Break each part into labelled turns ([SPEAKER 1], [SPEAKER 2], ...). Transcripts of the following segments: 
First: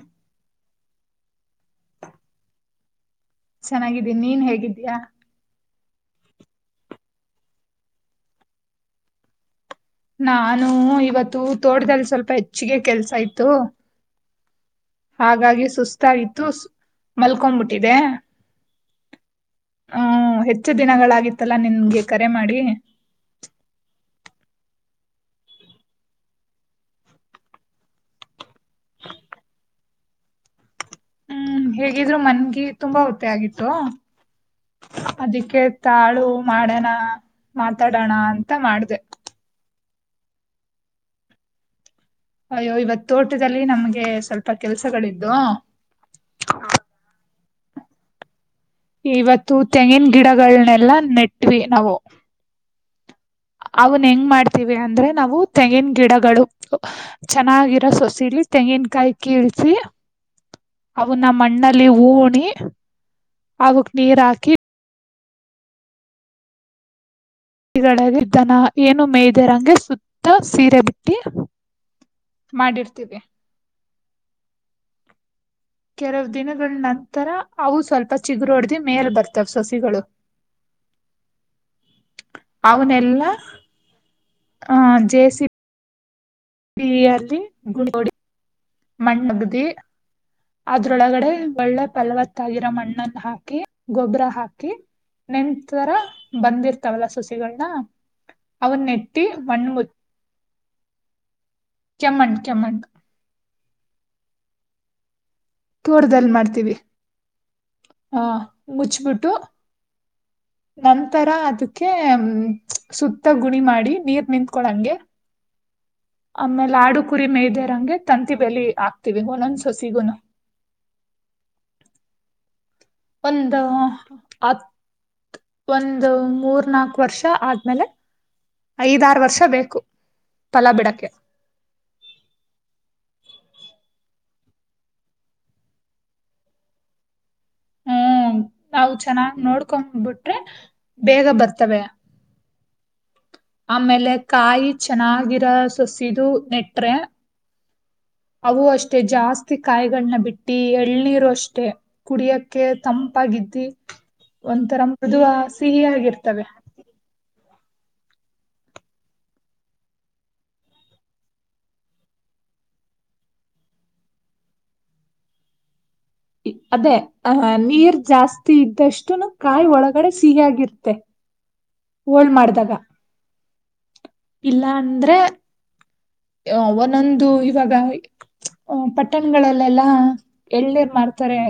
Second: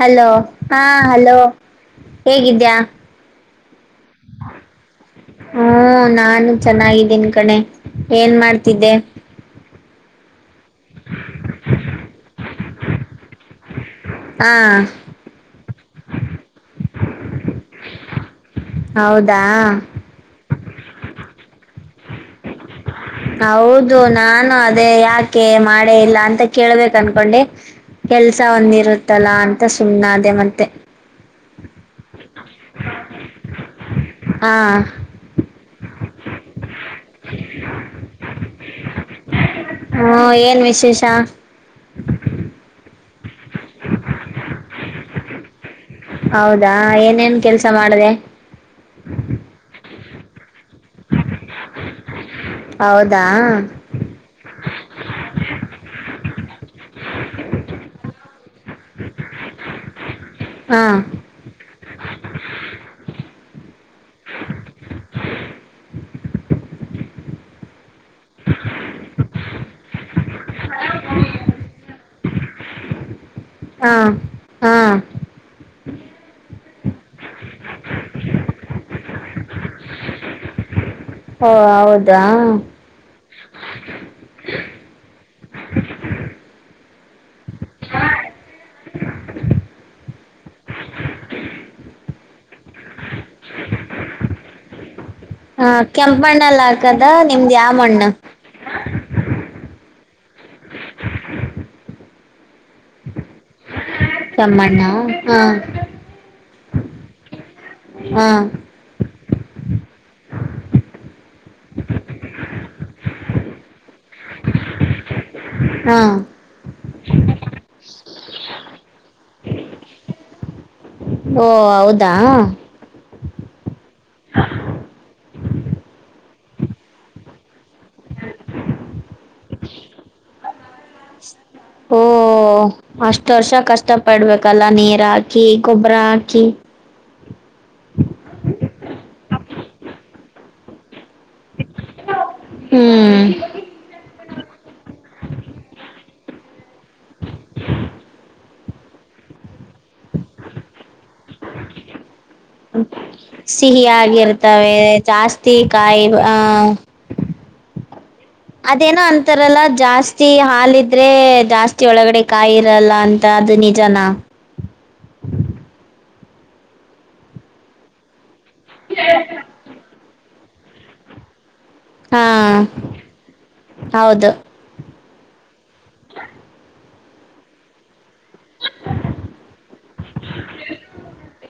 [SPEAKER 1] Hello ಹಾ hello ಹೇಗಿದ್ದ್ಯಾ
[SPEAKER 2] ಚೆನ್ನಾಗಿದ್ದೀನಿ ನೀನ್ ಹೇಗಿದ್ದೀಯಾ
[SPEAKER 1] ಹ್ಮ ನಾನು ಚೆನ್ನಾಗಿದಿನ್ ಕಣೆ ಏನ್ ಮಾಡ್ತಿದ್ದೆ
[SPEAKER 2] ನಾನು ಇವತ್ತು ತೋಟದಲ್ಲಿ ಸ್ವಲ್ಪ ಹೆಚ್ಚಿಗೆ ಕೆಲ್ಸ ಇತ್ತು
[SPEAKER 1] ಹಾ
[SPEAKER 2] ಹಾಗಾಗಿ ಸುಸ್ತಾಗಿತ್ತು ಮಲ್ಕೊಬಿಟ್ಟಿದೆ
[SPEAKER 1] ಹೌದಾ
[SPEAKER 2] ಹೆಚ್ಚು ದಿನಗಳಾಗಿತ್ತಲ್ಲಾ ನಿಮಗೆ ಕರೆ ಮಾಡಿ
[SPEAKER 1] ಹೌದು ನಾನು ಅದೇ ಯಾಕೆ ಮಾಡೇ ಇಲ್ಲ ಅಂತ ಕೇಳ್ಬೇಕ ಅನ್ಕೊಂಡೆ ಕೆಲ್ಸ ಒಂದಿರುತ್ತಲ್ಲಾ ಅಂತ ಸುಮ್ಮ್ನೆ ಆದೇ ಮತ್ತೆ
[SPEAKER 2] ಹ್ಮ್ ಹೇಗಿದ್ರು ಮನ್ಗಿ ತುಂಬಾ ಹೊತ್ತ ಆಗಿತ್ತು
[SPEAKER 1] ಹಾ
[SPEAKER 2] ಅದಕ್ಕೆ ತಾಳು ಮಾಡೋಣ ಮಾತಾಡೋಣ ಅಂತ ಮಾಡ್ದೆ
[SPEAKER 1] ಹಾ ಏನ್ ವಿಶೇಷ
[SPEAKER 2] ಅಯ್ಯೋ ಇವತ್ತ್ ತೋಟದಲ್ಲಿ ನಮ್ಗೆ ಸ್ವಲ್ಪ ಕೆಲ್ಸಗಳಿದ್ದು
[SPEAKER 1] ಹೌದಾ ಏನೇನ್ ಕೆಲ್ಸ ಮಾಡದೆ
[SPEAKER 2] ಗಿಡಗಳನೆಲ್ಲ ನೆಟ್ವಿ ನಾವು
[SPEAKER 1] ಹೌದಾ
[SPEAKER 2] ಅವನ್ ಹೆಂಗ್ ಮಾಡ್ತೀವಿ ಅಂದ್ರೆ ನಾವು ತೆಂಗಿನ್ ಗಿಡ ಗಳು ಚೆನ್ನಾಗಿರೋ ಸೊಸಿಲಿ ತೆಂಗಿನಕಾಯಿ ಕೀಳ್ಸಿ
[SPEAKER 1] ಹಾ
[SPEAKER 2] ಅವನ ಮಣ್ಣಲ್ಲಿ ಉಣಿ ಅವಕ್ ನೀರಾಕಿ ಗ ಇದ್ದಾನ ಏನು ಮೇಯ್ದದೆರ ಹಂಗೆ [unintelligible] ಸುತ್ತ ಸೀರೆ ಬಿಟ್ಟಿ ಮಾಡಿರ್ತೀವಿ
[SPEAKER 1] ಹಾ ಹಾ
[SPEAKER 2] ಕೆಲವು ದಿನಗಳ ನಂತರ ಅವು ಸ್ವಲ್ಪ ಚಿಗರು ಹೊಡ್ದ್ ಮೇಲ್ ಬರ್ತಾವ್ ಸಸಿಗಳು [unintelligible]
[SPEAKER 1] ಓ ಹೌದಾ
[SPEAKER 2] ಹ ಜೇ ಸಿ
[SPEAKER 1] ಹಾ [unintelligible]
[SPEAKER 2] ಇಯಲ್ಲಿ ಗೋಡಿ ಮಣಗ್ದಿ ಅದ್ರೊಳಗಡೆ ಒಳ್ಳೆ ಫಲವತ್ತ ಆಗಿರ ಮಣ್ಣನ್ನು ಹಾಕ ಹಾಕಿ ಗೊಬ್ಬ್ರ ಹಾಕಿ
[SPEAKER 1] ಹ
[SPEAKER 2] ನೆಂತರ
[SPEAKER 1] ಕೆಂಪು ಮಣ್ಣಲ್ಲಿ ಹಾಕದ
[SPEAKER 2] ಬಂದಿರ್ತವಲ್ಲ
[SPEAKER 1] ನಿಮ್ದ್
[SPEAKER 2] ಸಸಿಗಳನ್ನ
[SPEAKER 1] ಯಾವ ಮಣ್ಣು
[SPEAKER 2] ಅವರುನ್ನೆತ್ತಿ ಮಣ್ಣ ಚೆಮ್ಮನ್
[SPEAKER 1] ತಮ್ಮಣ್ಣ ಹಾ
[SPEAKER 2] ತೋಟ್ದಲಿ ಮಾಡ್ತೀವಿ ಹಾ ಮುಚ್ಬಿಟ್ಟು ನಂತರ ಅದಕ್ಕೆ ಸುತ್ತ ಗುಣಿ ಮಾಡಿ ನೀರ್ ನಿತ್ಕೊಳಂಗೆ
[SPEAKER 1] ಹಾ
[SPEAKER 2] ಆಮೇಲೆ ಆಡು ಕುರಿ ಮೇಯ್ದರಂಗೆ ತಂತಿ ಬೆಲಿ ಆಗ್ತಿವಿ ಒಲೊಂದಸಸಿಗುನು
[SPEAKER 1] ಓ ಹೌದಾ
[SPEAKER 2] ಒಂದ್ ಹತ್ ಒಂದು ಮೂರ್ನಾಕ್ ವರ್ಷ ಆ ಮೇಲೆ ಐದಾರು ವರ್ಷ ಬೇಕು ಫಲ ಬಿಡಕೆ.
[SPEAKER 1] ಓ ಅಷ್ಟ್ ವರ್ಷ ಕಷ್ಟ ಪಡ್ಬೇಕಲ್ಲ ನೀರ್ ಹಾಕಿ ಗೊಬ್ಬರ ಹಾಕಿ.
[SPEAKER 2] [unintelligible] ಕೊಂಡ್ ಬಿಟ್ರೆ ಬೇಗ ಬರ್ತವೆ.
[SPEAKER 1] ಹ್ಮ್
[SPEAKER 2] ಆಮೇಲೆ ಕಾಯಿ ಚೆನ್ನಾಗಿರೋ ಸಸಿದು ನೆಟ್ರೆ ಅವು ಅಷ್ಟೇ ಜಾಸ್ತಿ ತಿ ಕಾಯಿಗಳ್ನ ಬಿಟ್ಟಿ ಎಳ್ನೀರು ಅಷ್ಟೆ ಕುಡಿಯಕ್ಕೆ ತಂಪಾಗಿದ್ದಿ
[SPEAKER 1] ಸಿಹಿಯಾಗಿರ್ತವೆ
[SPEAKER 2] ಒಂಥರ ಮೃದುವಾಗ್
[SPEAKER 1] ಜಾಸ್ತಿ ಕಾಯಿ ಆ
[SPEAKER 2] ಸಿಹಿಯಾಗಿರ್ತವೆ.
[SPEAKER 1] ಅದೇನೋ ಅಂತಾರಲ್ಲ ಜಾಸ್ತಿ ಹಾಲ್ ಇದ್ರೆ ಜಾಸ್ತಿ ಒಳಗಡೆ ಕಾಯಿ ಇರಲ್ಲ ಅಂತ. ಅದು ನಿಜನಾ?
[SPEAKER 2] [unintelligible] ಇ ಅದೇ ಅಹ ನೀರ್ ಜಾಸ್ತಿ ಇದ್ದಷ್ಟುನು ಕಾಯಿ ಒಳಗಡೆ ಸಿಹಿಯಾಗಿರುತ್ತೆ
[SPEAKER 1] ಹಾ
[SPEAKER 2] ಹೋಳ್ ಮಾಡ್ದಾಗ.
[SPEAKER 1] ಹೌದು
[SPEAKER 2] ಇಲ್ಲ ಅಂದ್ರೆ ಒನೊಂದು ಇವಾಗ ಹ ಪಟ್ಟಣ್ಗಳಲ್ಲೆಲ್ಲಾ ಎಳನೀರ್ ಮಾರ್ತಾರೆ.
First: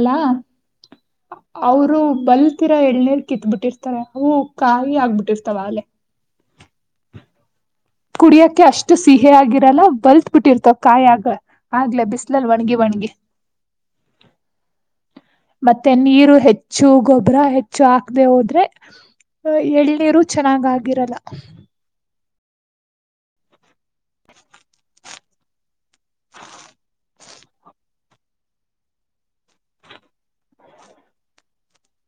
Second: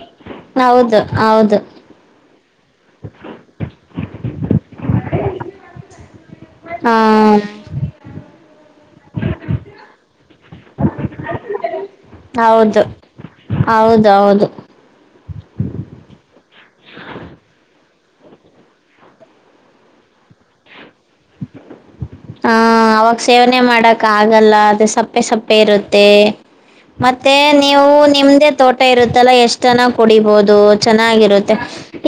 [SPEAKER 2] ಅಲಾ
[SPEAKER 1] ಹೌದು ಹೌದು
[SPEAKER 2] ಅವರು ಬಲ್ ತೀರೋ ಎಳ್ನೀರ್ ಕಿತ್ಬಿಟ್ಟಿರ್ತಾರೆ ಅವು ಕಾಯಿ ಆಗ್ಬಿಟ್ಟಿರ್ತಾವ ಆಲೆ.
[SPEAKER 1] ಹಾ
[SPEAKER 2] ಕುಡಿಯಕ್ಕೆೆ ಅಷ್ಟು ಸಿಹಿ ಆಗಿರಲ್ಲ ಬಲ್ತ್ ಬಿಟ್ಟಿರ್ತವ ಕಾಯಾಗ ಆಗ್ಲೇ ಬಿಸ್ಲಲ್ ಒಣ್ಗಿ
[SPEAKER 1] ಹೌದು
[SPEAKER 2] ಒಣ್ಗಿ.
[SPEAKER 1] ಹೌದೌದು
[SPEAKER 2] ಮತ್ತೆ ನೀರು ಹೆಚ್ಚು ಗೊಬ್ಬರ ಹೆಚ್ಚು ಹಾಕ್ದೆ ಹೋದ್ರೆ ಎಳ್ನೀರು ಚೆನ್ನಾಗಾಗಿರಲ್ಲ.
[SPEAKER 1] ಹ ಅವಾಗ ಸೇವನೆ ಮಾಡಕ್ ಆಗಲ್ಲ ಅದು ಸಪ್ಪೆ ಸಪ್ಪೆ ಇರುತ್ ತ್ತೆ ಮತ್ತೆ ನೀವು ನಿಮ್ದೇ ತೋಟ ಇರುತ್ತಲ್ಲ ಎಷ್ಟಾನ ಕುಡಿಬೋದು ಚೆನ್ನಾಗಿರುತ್ತೆ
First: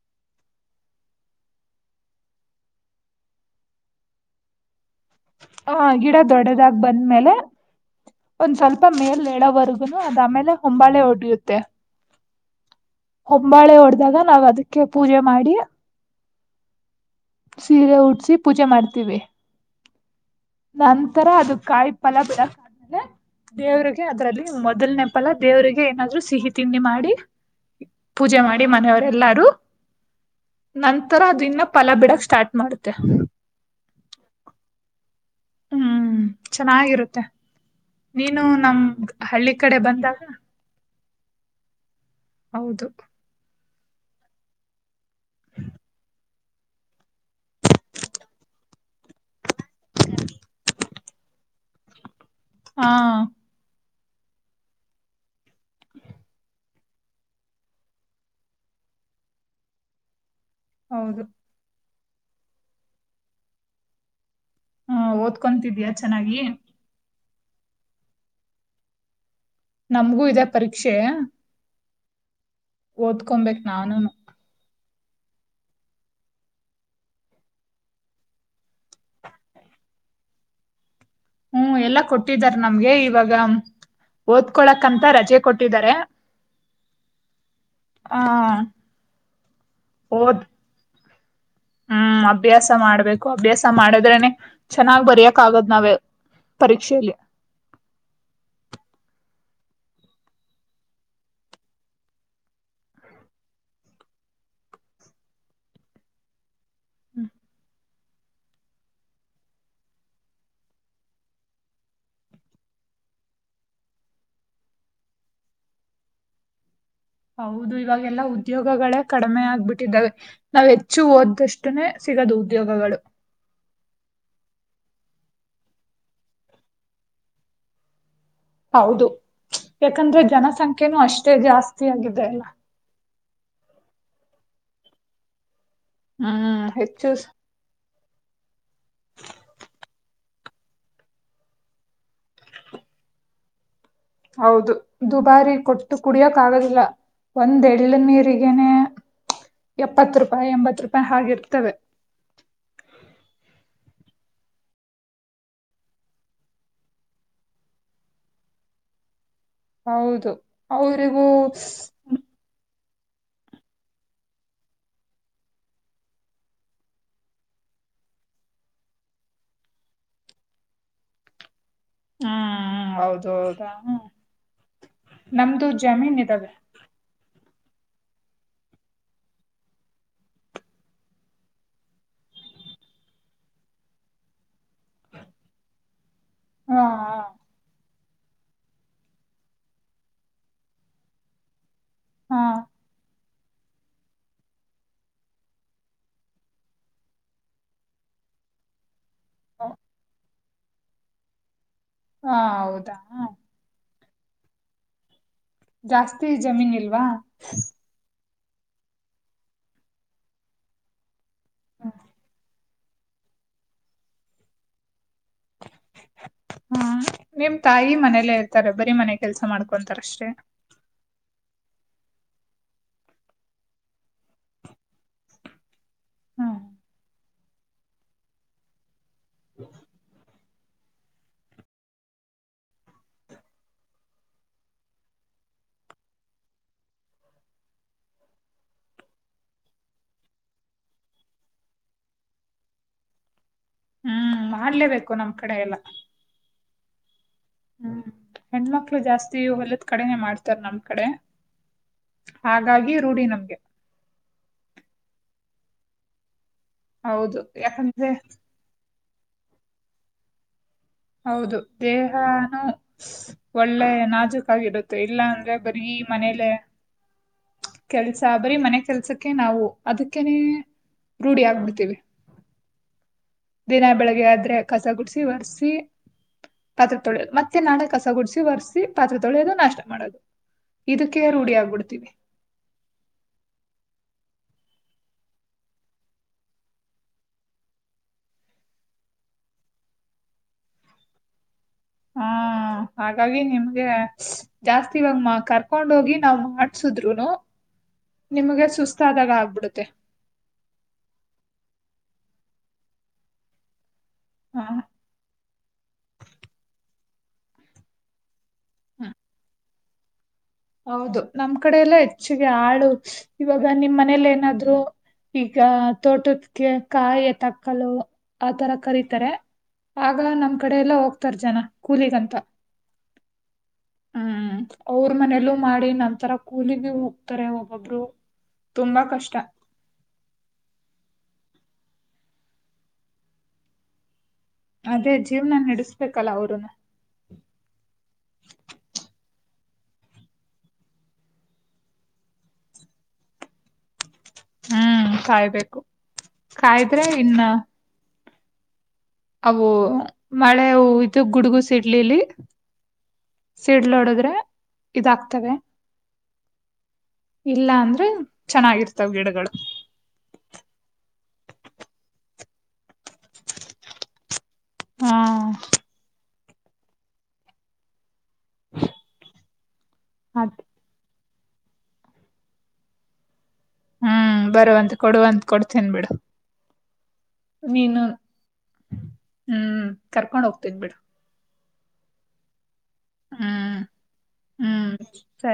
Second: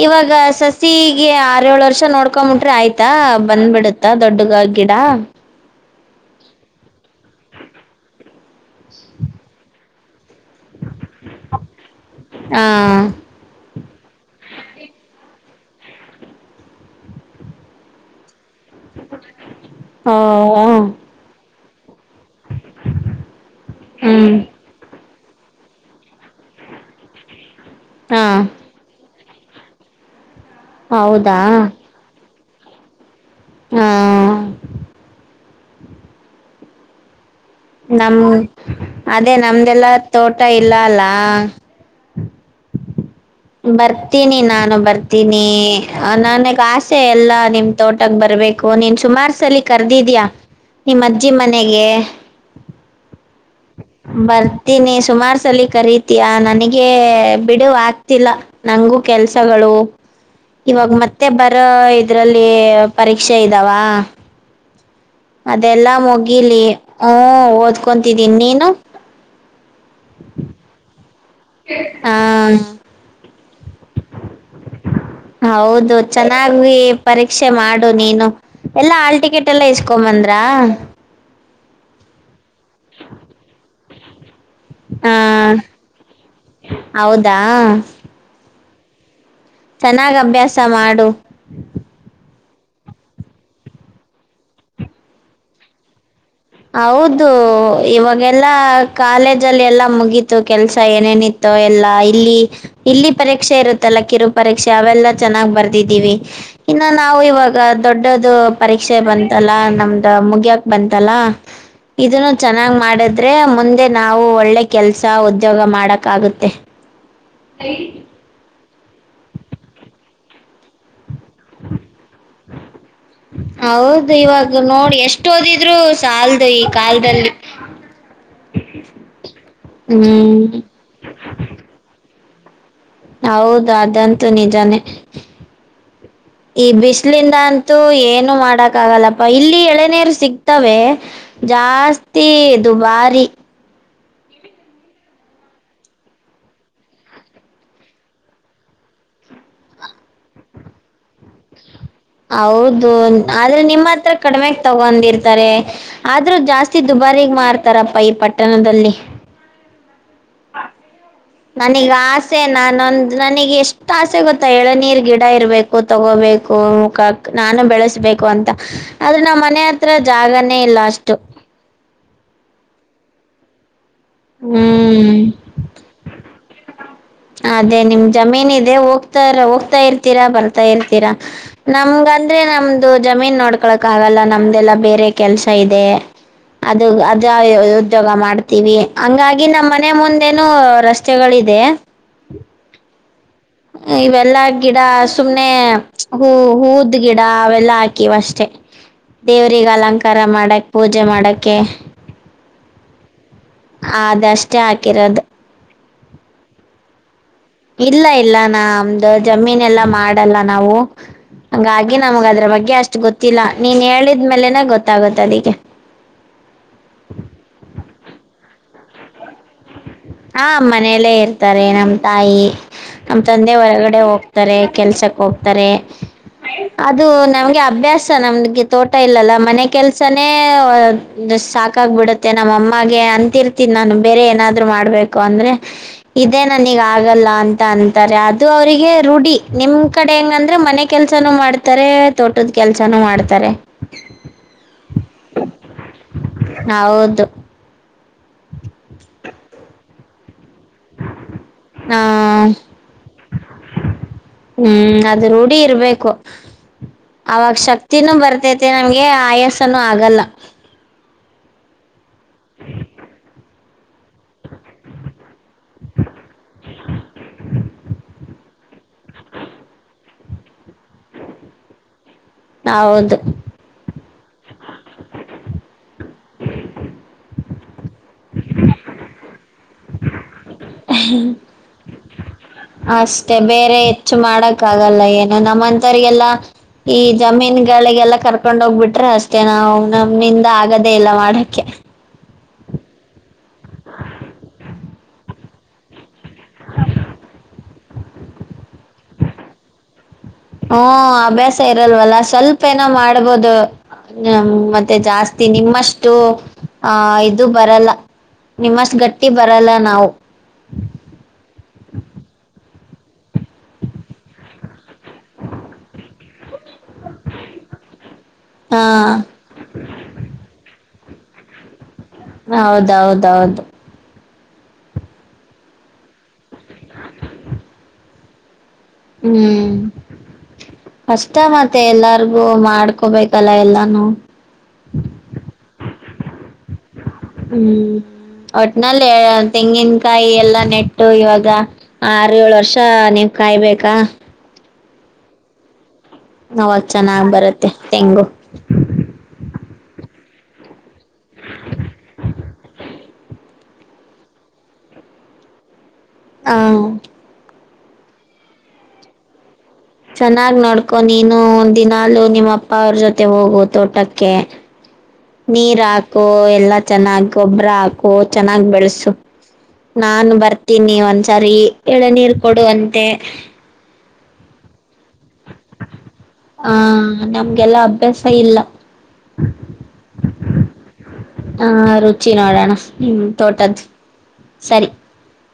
[SPEAKER 1] ಇವಾಗ ಸಸಿ ಹೀಗೆ ಆರೇಳ್ ವರ್ಷ ನೋಡ್ಕೊಂಬಿಟ್ರಿ ಆಯ್ತಾ ಬಂದ್ಬಿಡುತ್ತ ದೊಡ್ಡಗ ಗಿಡ?
[SPEAKER 2] ಹ ಗಿಡ ದೊಡ್ಡದಾಗ ಬಂದ್ಮೇಲೆ ಒಂದ್ ಸ್ವಲ್ಪ ಮೇಲ್ ಏಳವರ್ಗುನು ಅದಮೇಲ್ ಹೊಂಬಾಳೆ ಹೊಡಿಯುತ್ತೆ.
[SPEAKER 1] ಹಾ
[SPEAKER 2] ಹೊಂಬಾಳೆ ಹೊಡ್ದಾಗ ನಾವ್ ಅದಕ್ಕೆ ಪೂಜೆ ಮಾಡಿ ಸೀರೆ ಉಡ್ಸಿ ಪೂಜೆ ಮಾಡ್ತೀವಿ.
[SPEAKER 1] ಓ
[SPEAKER 2] ನಂತರ ಅದು ಕಾಯಿ ಫಲ ಬಿಡಕ್ ಆದ್ಮೇಲೆ ದೇವ್ರಿಗೆ
[SPEAKER 1] ಹ್ಮ್
[SPEAKER 2] ಅದ್ರಲ್ಲಿ ಮೊದಲನೇ ಫಲ್ಲ ದೇವರಿಗೆ ಏನಾದ್ರು ಸಿಹಿ ತಿಂಡಿ ಮಾಡಿ
[SPEAKER 1] ಹಾ
[SPEAKER 2] ಪೂಜೆ ಮಾಡಿ ಮನೆಯವರೆ ಎಲ್ಲಾರು ನಂತರ
[SPEAKER 1] ಹೌದಾ
[SPEAKER 2] ಅದಿನ್ನು ಫಲ ಬಿಡಕ್ ಸ್ಟಾರ್ಟ್ ಮಾಡುತ್ತೆ.
[SPEAKER 1] ಹಾ
[SPEAKER 2] ಹ್ಮ್ ಚೆನ್ನಾಗಿರುತ್ತೆ.
[SPEAKER 1] ನಮ್
[SPEAKER 2] ನೀನು ನಮ್
[SPEAKER 1] ಅದೇ
[SPEAKER 2] ಹಳ್ಳಿ ಕಡೆ
[SPEAKER 1] ನಮ್ದೆಲ್ಲಾ
[SPEAKER 2] ಬಂದಾಗ
[SPEAKER 1] ತೋಟ ಇಲ್ಲ ಅಲ್ಲ
[SPEAKER 2] ಹೌದು.
[SPEAKER 1] ಬರ್ತೀನಿ ನಾನು ಬರ್ತೀನಿ ನನಗ್ ಆಸೆ ಎಲ್ಲಾ ನಿಮ್ ತೋಟಕ್ ಬರ್ಬೇಕ ಬೇಕು ನೀನ್ ಸುಮಾರ್ ಸಲ ಕರ್ದಿದಿಯ ನಿಮ್ಮಜ್ಜಿ ಮನೆಗೆ
[SPEAKER 2] ಹಾ
[SPEAKER 1] ಬರ್ತೀನಿ ಸುಮಾರ್ ಸಲ ಕರೀತೀಯಾ ನನಗ್ ಗೇ ಬಿಡು ಆಗ್ತಿಲ್ಲ ನಂಗು ಕೆಲ್ಸಗಳು ಇವಾಗ
[SPEAKER 2] ಹೌದು
[SPEAKER 1] ಮತ್ತೆ ಬರೋ ಇದ್ರಲ್ಲಿ ಪರೀಕ್ಷೆ ಇದಾವಾ?
[SPEAKER 2] ಹಾ ಓದ್ಕೊಂತಿದ್ಯಾ
[SPEAKER 1] ಅದೆಲ್ಲಾ
[SPEAKER 2] ಚೆನ್ನಾಗಿ?
[SPEAKER 1] ಮುಗಿಲಿ ಹ್ಮೂ ಓದ್ಕೊಂತಿದ್ದೀನಿ ನೀನು?
[SPEAKER 2] ನಮ್ಗೂ ಇದೆ ಪರೀಕ್ಷೆ.
[SPEAKER 1] ಹಾ
[SPEAKER 2] ಓದ್ಕೊಬೇಕ್ ನಾನುನು.
[SPEAKER 1] ಹೌದು ಚೆನ್ನಾಗಿ ಪರೀಕ್ಷೆ ಮಾಡು ನೀನು. ಎಲ್ಲಾ ಹಾಲ್ ಟಿಕೆಟ್ ಎಲ್ಲ ಇಸ್ಕೊಂಬಂದ್ರ.
[SPEAKER 2] ಹ್ಮ್ ಎಲ್ಲಾ ಕೊಟ್ಟಿದಾರ್ ನಮ್ಗೆ ಇವಾಗ ಓದ್ಕೊಳಕ್ಂತ ರಜೆ
[SPEAKER 1] ಹಾ
[SPEAKER 2] ಕೊಟ್ಟಿದ್ದಾರೆ
[SPEAKER 1] ಹೌದಾ
[SPEAKER 2] ಆ
[SPEAKER 1] ಚೆನ್ನಾಗ್
[SPEAKER 2] ಓದ್
[SPEAKER 1] ಅಭ್ಯಾಸ ಮಾಡು
[SPEAKER 2] ಹ್ಮ್ ಅಭ್ಯಾಸ ಮಾಡ್ಬೇಕು ಅಭ್ಯಾಸ ಮಾಡದ್ರನೆ ಚೆನ್ನಾಗ್ ಬರಿಯಕ್ ಆಗದ್ ನಾವೇ
[SPEAKER 1] ಹೌದು ಇವಾಗೆಲ್ಲಾ ಕಾಲೇಜ್ ಜಲ್ಲಿ ಎಲ್ಲ ಮುಗಿತು ಕೆಲಸ ಏನೇನ್ ಇತ್ತು ಎಲ್ಲ ಇಲ್ಲಿ ಇಲ್ಲಿ ಪರೀಕ್ಷೆ ಇರುತ್ತಲ್ಲ ಕಿರು ಪ ಪರೀಕ್ಷೆ ಅವೆಲ್ಲ ಚೆನ್ನಾಗ್ ಬರ್ದಿದ್ದೀವಿ ಇನ್ನು ನಾವು ಇವಾಗ ದೊಡ್ಡದು ಪರೀಕ್ಷೆ ಬಂತಲ್ಲಾ ನಮ್ದ ಮುಗಿಯಕ್ ಬಂತಲ್ಲ
[SPEAKER 2] [inaudible]
[SPEAKER 1] ಇದನ್ನು ಚೆನ್ನಾಗ್ ಮಾಡಿದ್ರೆ ಮುಂದೆ ನಾವು ಒಳ್ಳೆ ಕೆಲ್ಸ ಉದ್ಯೋಗ ಮಾಡಕಾಗುತ್ತೆ
[SPEAKER 2] ಹೌದು ಇವಾಗೆಲ್ಲಾ ಉದ್ಯೋಗಗಳೇ ಕಡಿಮೆ ಆಗ್ಬಿಟ್ಟಿದ್ದಾವೆ ನಾವ್ ಹೆಚ್ಚು ಓದಷ್ಟುನೆ ಸಿಗದು ಉದ್ಯೋಗಗಳು
[SPEAKER 1] ದು ನೋಡಿ ಎಷ್ಟ್ ಓದಿದ್ರು ಸಾಲ್ದು ಈ ಕಾಲದಲ್ಲಿ
[SPEAKER 2] ಹೌದು ಯಾಕಂದ್ರೆ
[SPEAKER 1] ಹ್ಮ್
[SPEAKER 2] ಜನಸಂಖ್ಯೆನೂ ಅಷ್ಟೇ ಜಾಸ್ತಿ ಆಗಿದೆ ಅಲ್ಲ
[SPEAKER 1] ಹೌದು ಅದಂತೂ ನಿಜಾನೇ
[SPEAKER 2] ಹ್ಮ್
[SPEAKER 1] ಈ
[SPEAKER 2] ಹೆಚ್ಚು
[SPEAKER 1] ಬಿಸಿಲಿಂದ ಅಂತೂ ಎ ಏನು ಮಾಡಕ್ ಆಗಲ್ಲ ಇಲ್ಲಿ ಎಳೆನಿರು ಸಿಗ್ತವೆ ಜಾಸ್ತಿ ದುಬಾರಿ ರಿ
[SPEAKER 2] ಹೌದು ದುಬಾರಿ ಕೊಟ್ಟು ಕುಡಿಯಕ್ ಆಗದಿಲ್ಲ ಒಂದ್ ಎಳ್ ನೀರಿಗೆನೆ ಎಪ್ಪತ್ ರೂಪಾಯಿ ಎಂಬತ್ ರೂಪಾಯಿ ಹಾಗಿರ್ತ
[SPEAKER 1] ಹೌದು ಆದ್ರೆ ನಿಮ್ ತ್ ತ್ರ ಕಡಿಮೆಗ್ ತಗೊಂಡಿರ್ತಾರೆ ಆದ್ರೂ ಜಾಸ್ತಿ ದುಬಾರಿಗ್ ಮಾರ್ತಾರಪ್ಪ ಈ ಪಟ್ಟಣದಲ್ಲಿ
[SPEAKER 2] [inaudible] ಹೌದು ಅವ್ರಿಗೂ
[SPEAKER 1] ನನೀಗ್ ಆಸೆ ನಾನೊಂದ್ ನನಿಗೆ ಎಷ್ಟ್ ಆಸೆ ಗೊತ್ತಾ ಎಳನೀರ್ ಗಿಡ ಇರ್ಬೇಕು ತಗೋಬೇಕು ಮುಖಕ್ ನಾನು ಬೆಳೆಸ್ಬೇಕ್ ಬೇಕು ಅಂತ ಆದ್ರೆ ನಮ್ ಮನೆ ಹತ್ರ ಜಾಗನೇ ಇಲ್ಲ ಅಷ್ಟು
[SPEAKER 2] ಹಾ ಹ ಹೌದು ಹೌದಾ ಹ
[SPEAKER 1] ಹ್ಮ್
[SPEAKER 2] ನಮ್ದು ಜಮೀನ್ ಇದವೆ
[SPEAKER 1] ಅದೇ ನಿಮ್ ಜಮೀನ್ ಇದೆ ಹೋಗ್ತಾರ ಹೋಗ್ತಾ ಇರ್ತೀರಾ ಬರ್ತಾ ಇರ್ತೀರಾ ನಮ್ಗ್ ಅಂದ್ರೆ ನಮ್ದು ಜಮೀನ್ ನೋಡ್ಕೊಳಾಕ್ ಆಗಲ್ಲ ನಮ್ದೆಲ್ಲ ಬೇರೆ ಕೆಲ್ಸ ಇದೆ
[SPEAKER 2] ಹಾ
[SPEAKER 1] ಅದು ಅದ ಉದ್ಯೋಗ ಮಾಡ್ತೀವಿ ಹಂಗಾಗಿ ನಮ್ಮ್ ಮನೆ ಮುಂದೇನು ರಸ್ತೆಗಳಿದೆ
[SPEAKER 2] ಹಾ [inaudible]
[SPEAKER 1] ಇವೆಲ್ಲಾ ಗಿಡ ಸುಮ್ನೆ ಹೂ ಹೂದ್ ಗಿಡ ಅವೆಲ್ಲಾ ಹಾಕಿವ್ ಅಷ್ಟೇ ದೇವ್ರಿಗೆ ಅಲಂಕಾರ ಮಾಡಕ್ ಪೂಜೆ ಮಾಡಕೆ
[SPEAKER 2] ಹಾ ಹೌದಾ
[SPEAKER 1] ಹಾ ಅದಷ್ಟೇ ಹಾಕಿರೋದು
[SPEAKER 2] ಜಾಸ್ತಿ ಜಮೀನ್ ಇಲ್ವಾ
[SPEAKER 1] ಇಲ್ಲ ಇಲ್ಲ ನ ನಮ್ದು ಜಮೀನ್ ಎಲ್ಲಾ ಮಾಡಲ್ಲ ನಾವು ಹಂಗಾಗಿ ನಮಗ್ ಅದ್ರ ಬಗ್ಗೆ ಅಷ್ಟ್ ಗೊತ್ತಿಲ್ಲ ನೀನ್ ಹೇಳಿದ್ಮೇಲೆನೆ ಗೊತ್ತಾಗು
[SPEAKER 2] ಹ್ಮ ನಿಮ್ ತಾಯಿ ಮನೇಲೆ ಇರ್ತಾರೆ ಬರೀ ಮನೆಗೆ ಕೆಲ್ಸ ಮಾಡ್ಕೊಂತಾರಷ್ಟೇ
[SPEAKER 1] ರೆ ನಮ್ ತಾಯಿ ನಮ್ ತಂದೆ ಹೊರಗಡೆ ಹೋಗ್ತಾರೆ ಕೆಲ್ಸಕ್ ಹೋಗ್ತಾರೆ
[SPEAKER 2] ಹ್ಮ್
[SPEAKER 1] ಅದು ನಮ್ಗೆ ಅಭ್ಯಾಸ ನಮ್ಗೆ ತೋಟ್ ತ ಇಲ್ಲಲ್ಲ ಮನೆ ಕೆಲ್ಸನೇ ಸ್ ಸಾಕಾಗ್ಬಬಿಡುತ್ತೆ ನಮ್ಮ ಅಮ್ಮಗೆ ಅಂತಿರ್ತೀನ್ ನಾನು ಬೇರೆ ಏನಾದ್ರು ಮಾಡ್ಬೇಕು ಅಂದ್ರೆ ಇದೆ ನನಿಗ್ ಆಗಲ್ಲ ಅಂತ ಅಂತಾರೆ ಅದು ಅವರಿಗೆ ರೂಢಿ ನಿಮ್ ಕಡೆ ಹೆಂಗ್ ಅಂದ್ರೆ ಮನೆ ಕೆಲ್ಸಾನು ಮಾಡ್ತಾರೆ ತೋಟದ್ ಕೆಲ್ಸಾನು ಮಾಡ್ತಾರೆ
[SPEAKER 2] ಹ್ಮ್ ಮಾಡ್ಲೇಬೇಕು ನಮ್ ಕಡೆ ಎಲ್ಲ
[SPEAKER 1] ಹೌದು
[SPEAKER 2] ಹೆಣ್ಮಕ್ಕಳು ಜಾಸ್ತಿ ಹೊಲದ ಕಡೆನೆ ಮಾಡ್ತ್ ತ್ತರ್ ನಮ್ ಕಡೆ
[SPEAKER 1] ಆ
[SPEAKER 2] ಹಾಗಾಗಿ ರೂಢಿ ನಮಗೆ
[SPEAKER 1] ಹ್ಮ್ ಅದು ರೂಢಿ ಇರ್ಬೇಕು ಅವಾಗ
[SPEAKER 2] ಯಾಕಂದ್ರೆ
[SPEAKER 1] ಶಕ್ತಿನೂ ಬರ್ತೈತಿ ಗೆ ಆಯಸನೂ ಆಗಲ್ಲ
[SPEAKER 2] ಹೌದು ದೇಹಾನೂ ಒಳ್ಳೆ ನಾಜುಕಾಗಿರುತ್ತೆ ಇಲ್ಲ ಅಂದ್ರೆ ಬರೀ ಮನೇಲೆ ಕೆಲಸ ಬರೀ ಮನೆ ಕೆಲಸಕ್ಕೆ ನಾವು ಅದಕ್ಕೆನೆೇ ರೂಢಿ ಆಗ್ಬಿಡ್ತೀವಿ
[SPEAKER 1] ಹೌದು
[SPEAKER 2] ದಿನಾ ಬೆಳಗ್ಗೆ ಆದ್ರೆ ಕಸ ಗುಡಿಸಿ ಒರ್ಸಿ ಪಾತ್ರೆ ತೊಳೆಯೋದು ಮತ್ತೆ ನಾಳೆ ಕಸ ಗುಡಸಿ ಒರ್ಸಿ ಪಾತ್ರೆ ತೊಳೆಯೋದು ನಾಷ್ಟ ಮಾಡೋದು.
[SPEAKER 1] ಹ್
[SPEAKER 2] ಇದಕ್ಕೆ ರೂಢಿ ಆಗ್ಬಿಡ್ತೀವಿ
[SPEAKER 1] ಅಷ್ಟೇ ಬೇರೆ ಹೆಚ್ ಮಾಡಕ್ ಆಗಲ್ಲ ಏನು ನಮ್ಮಂತರಿಗೆಲ್ಲಾ ಈ ಜಮೀನ್ ಗಳಿಗೆಲ್ಲಾ ಕರ್ಕೊಂಡ್ ಹೋಗ್ಬಿಟ್ರೆ ಅಷ್ಟೇ ನಾವು ನಮ್ಮಿಂದ ಆಗದೇ ಇಲ್ಲ ಮಾಡಕ್ಕೆ
[SPEAKER 2] ಹಾ ಹಾಗಾಗಿ ನಿಮಗೆ ಜಾಸ್ತಿ ಇವಾಗ ನಾವು ಕರ್ಕೊಂಡ್ ಹೋಗಿ ನಾವ್ ಮಾಡ್ಸುದ್ರುನು ನಿಮ್ಗೆಷ್ಟ್
[SPEAKER 1] ಹಾ ಅಭ್ಯಾಸ ಇರಲ್ವಲ್ಲ ಸ್ವಲ್ಪ ಏನೋ ಮಾಡ್ಬೋದು. ಹ ಮತ್ತೆ ಜಾಸ್ತಿ ನಿಮ್ಮಷ್ಟು ಆ ಇದು ಬರಲ್ಲ. ನಿಮ್ಮಷ್ಟು ಗಟ್ಟಿ ಬರಲ್ಲ ನಾವು
[SPEAKER 2] ಹೌದು ನಮ್ ಕಡೆ ಎಲ್ಲ ಹೆಚ್ಚಿಗೆ ಆಳು ಇವಾಗ ನಿಮ್ ಮನೇಲಿ ಏನಾದ್ರು ಈಗ ತೋಟದುಕ್ಕೆ ಕಾಯಿ ಹೆತ್ತಕ್ಕಲು ಆತರ
[SPEAKER 1] ಹಾ
[SPEAKER 2] ಕರೀತಾರೆ ಆದರೆ ನಮ್ ಕಡೆ ಎಲ್ಲಾ ಹೋಗ್ತಾರೆ ಜನ ಕೂಲಿಗಂತ
[SPEAKER 1] ಹೌದೌದೌದು
[SPEAKER 2] ಹ್ಮ್ ಅವರು ಮನೆಲ್ಲೂ ಮಾಡಿ ನಂತರ ಕೂಲಿಗೆ ಹೋಗ್ತಾರೆ ಒಬ್ಬೊಬ್ರು ತುಂಬಾ ಕಷ್ಟ
[SPEAKER 1] ಹ್ಮ್ ಕಷ್ಟ ಮಾತ್ ಮತ್ತೆ ಎಲ್ಲಾರ್ಗು ಮಾಡ್ಕೊಬೇಕಲ್ಲ ಎಲ್ಲಾನು
[SPEAKER 2] ಅದೇ ಜೀವನ ನಡೆಸ್ಬೇಕಲ್ಲ ಅವ್ರನ್ನು
[SPEAKER 1] ಹ್ಮ್ ಒಟ್ಟನಲ್ಲಿ ತೆಂಗಿನಕಾಯಿ ಎಲ್ಲಾ ನೆಟ್ಟು ಇವಾಗ ಆರು ಏಳ್ ವರ್ಷ ನಿ ಕಾಯ್ಬೇಕಾ
[SPEAKER 2] ಹ್ಮ್ ಕಾಯ್ಬೇಕು
[SPEAKER 1] ಅವಾಗ
[SPEAKER 2] ಕಾಯ್ದ್ರೆ
[SPEAKER 1] ಚೆನ್ನಾಗ್
[SPEAKER 2] ಇನ್ನ
[SPEAKER 1] ಬರುತ್ತೆ ತೆಂಗು
[SPEAKER 2] ಅವು ಮಳೆ ಹೊಯ್ದು ಗುಡುಗು ಸಿಡ್ಲಿಲ್ಲಿ ಸಿಡಿಲು ಹೊಡೆದ್ರೆ ಇದಾಗಕ್ತವೆ.
[SPEAKER 1] ಹಾ
[SPEAKER 2] ಇಲ್ಲ ಅಂದ್ರೆ ಚೆನ್ನಾಗಿರ್ತಾವೆ ಗಿಡಗಳು
[SPEAKER 1] ಚೆನ್ನಾಗ್ ನೋಡ್ಕೊ ನೀನು ದಿನಲೂ ನಿಮ್ಮ ಅಪ್ಪ ಅವರು ಜೊತೆ ಹೋಗು ತೋಟಕ್ಕೆ.
[SPEAKER 2] ಹಾ
[SPEAKER 1] ನೀರ್ ಹಾಕು ಎಲ್ಲಾ ಚೆನ್ನಾಗ ಗೊಬ್ಬರ ಹಾಕು ಚೆನ್ನಾಗ್ ಬೆಳೆಸು ನಾನು
[SPEAKER 2] ಅದ್
[SPEAKER 1] ಬರ್ತೀನಿ ಒಂದ್ಸರಿ ಎಳೆನೀರ್ ಕೊಡುವಂತೆ
[SPEAKER 2] ಹ್ಮ್ ಬರುವಂತೆ ಕೊಡುವಂತೆ ಕೊಡ್ತೀನ್ ಬಿಡು
[SPEAKER 1] ಹಾ ನಮಗೆಲ್ಲ
[SPEAKER 2] ನೀನು
[SPEAKER 1] ಅಭ್ಯಾಸ ಇಲ್ಲ
[SPEAKER 2] ಹ್ಮ್ ಕರ್ಕೊಂಡ್ ಹೋಗ್ತೀನ್ ಬಿಡು
[SPEAKER 1] ಹಚ್ಚಿ ನೋಡೋಣ ನಿಮ್
[SPEAKER 2] ಹ್ಮ್
[SPEAKER 1] ತೋಟದು ಸರಿ
[SPEAKER 2] ಹ್ಮ್ ಸರಿ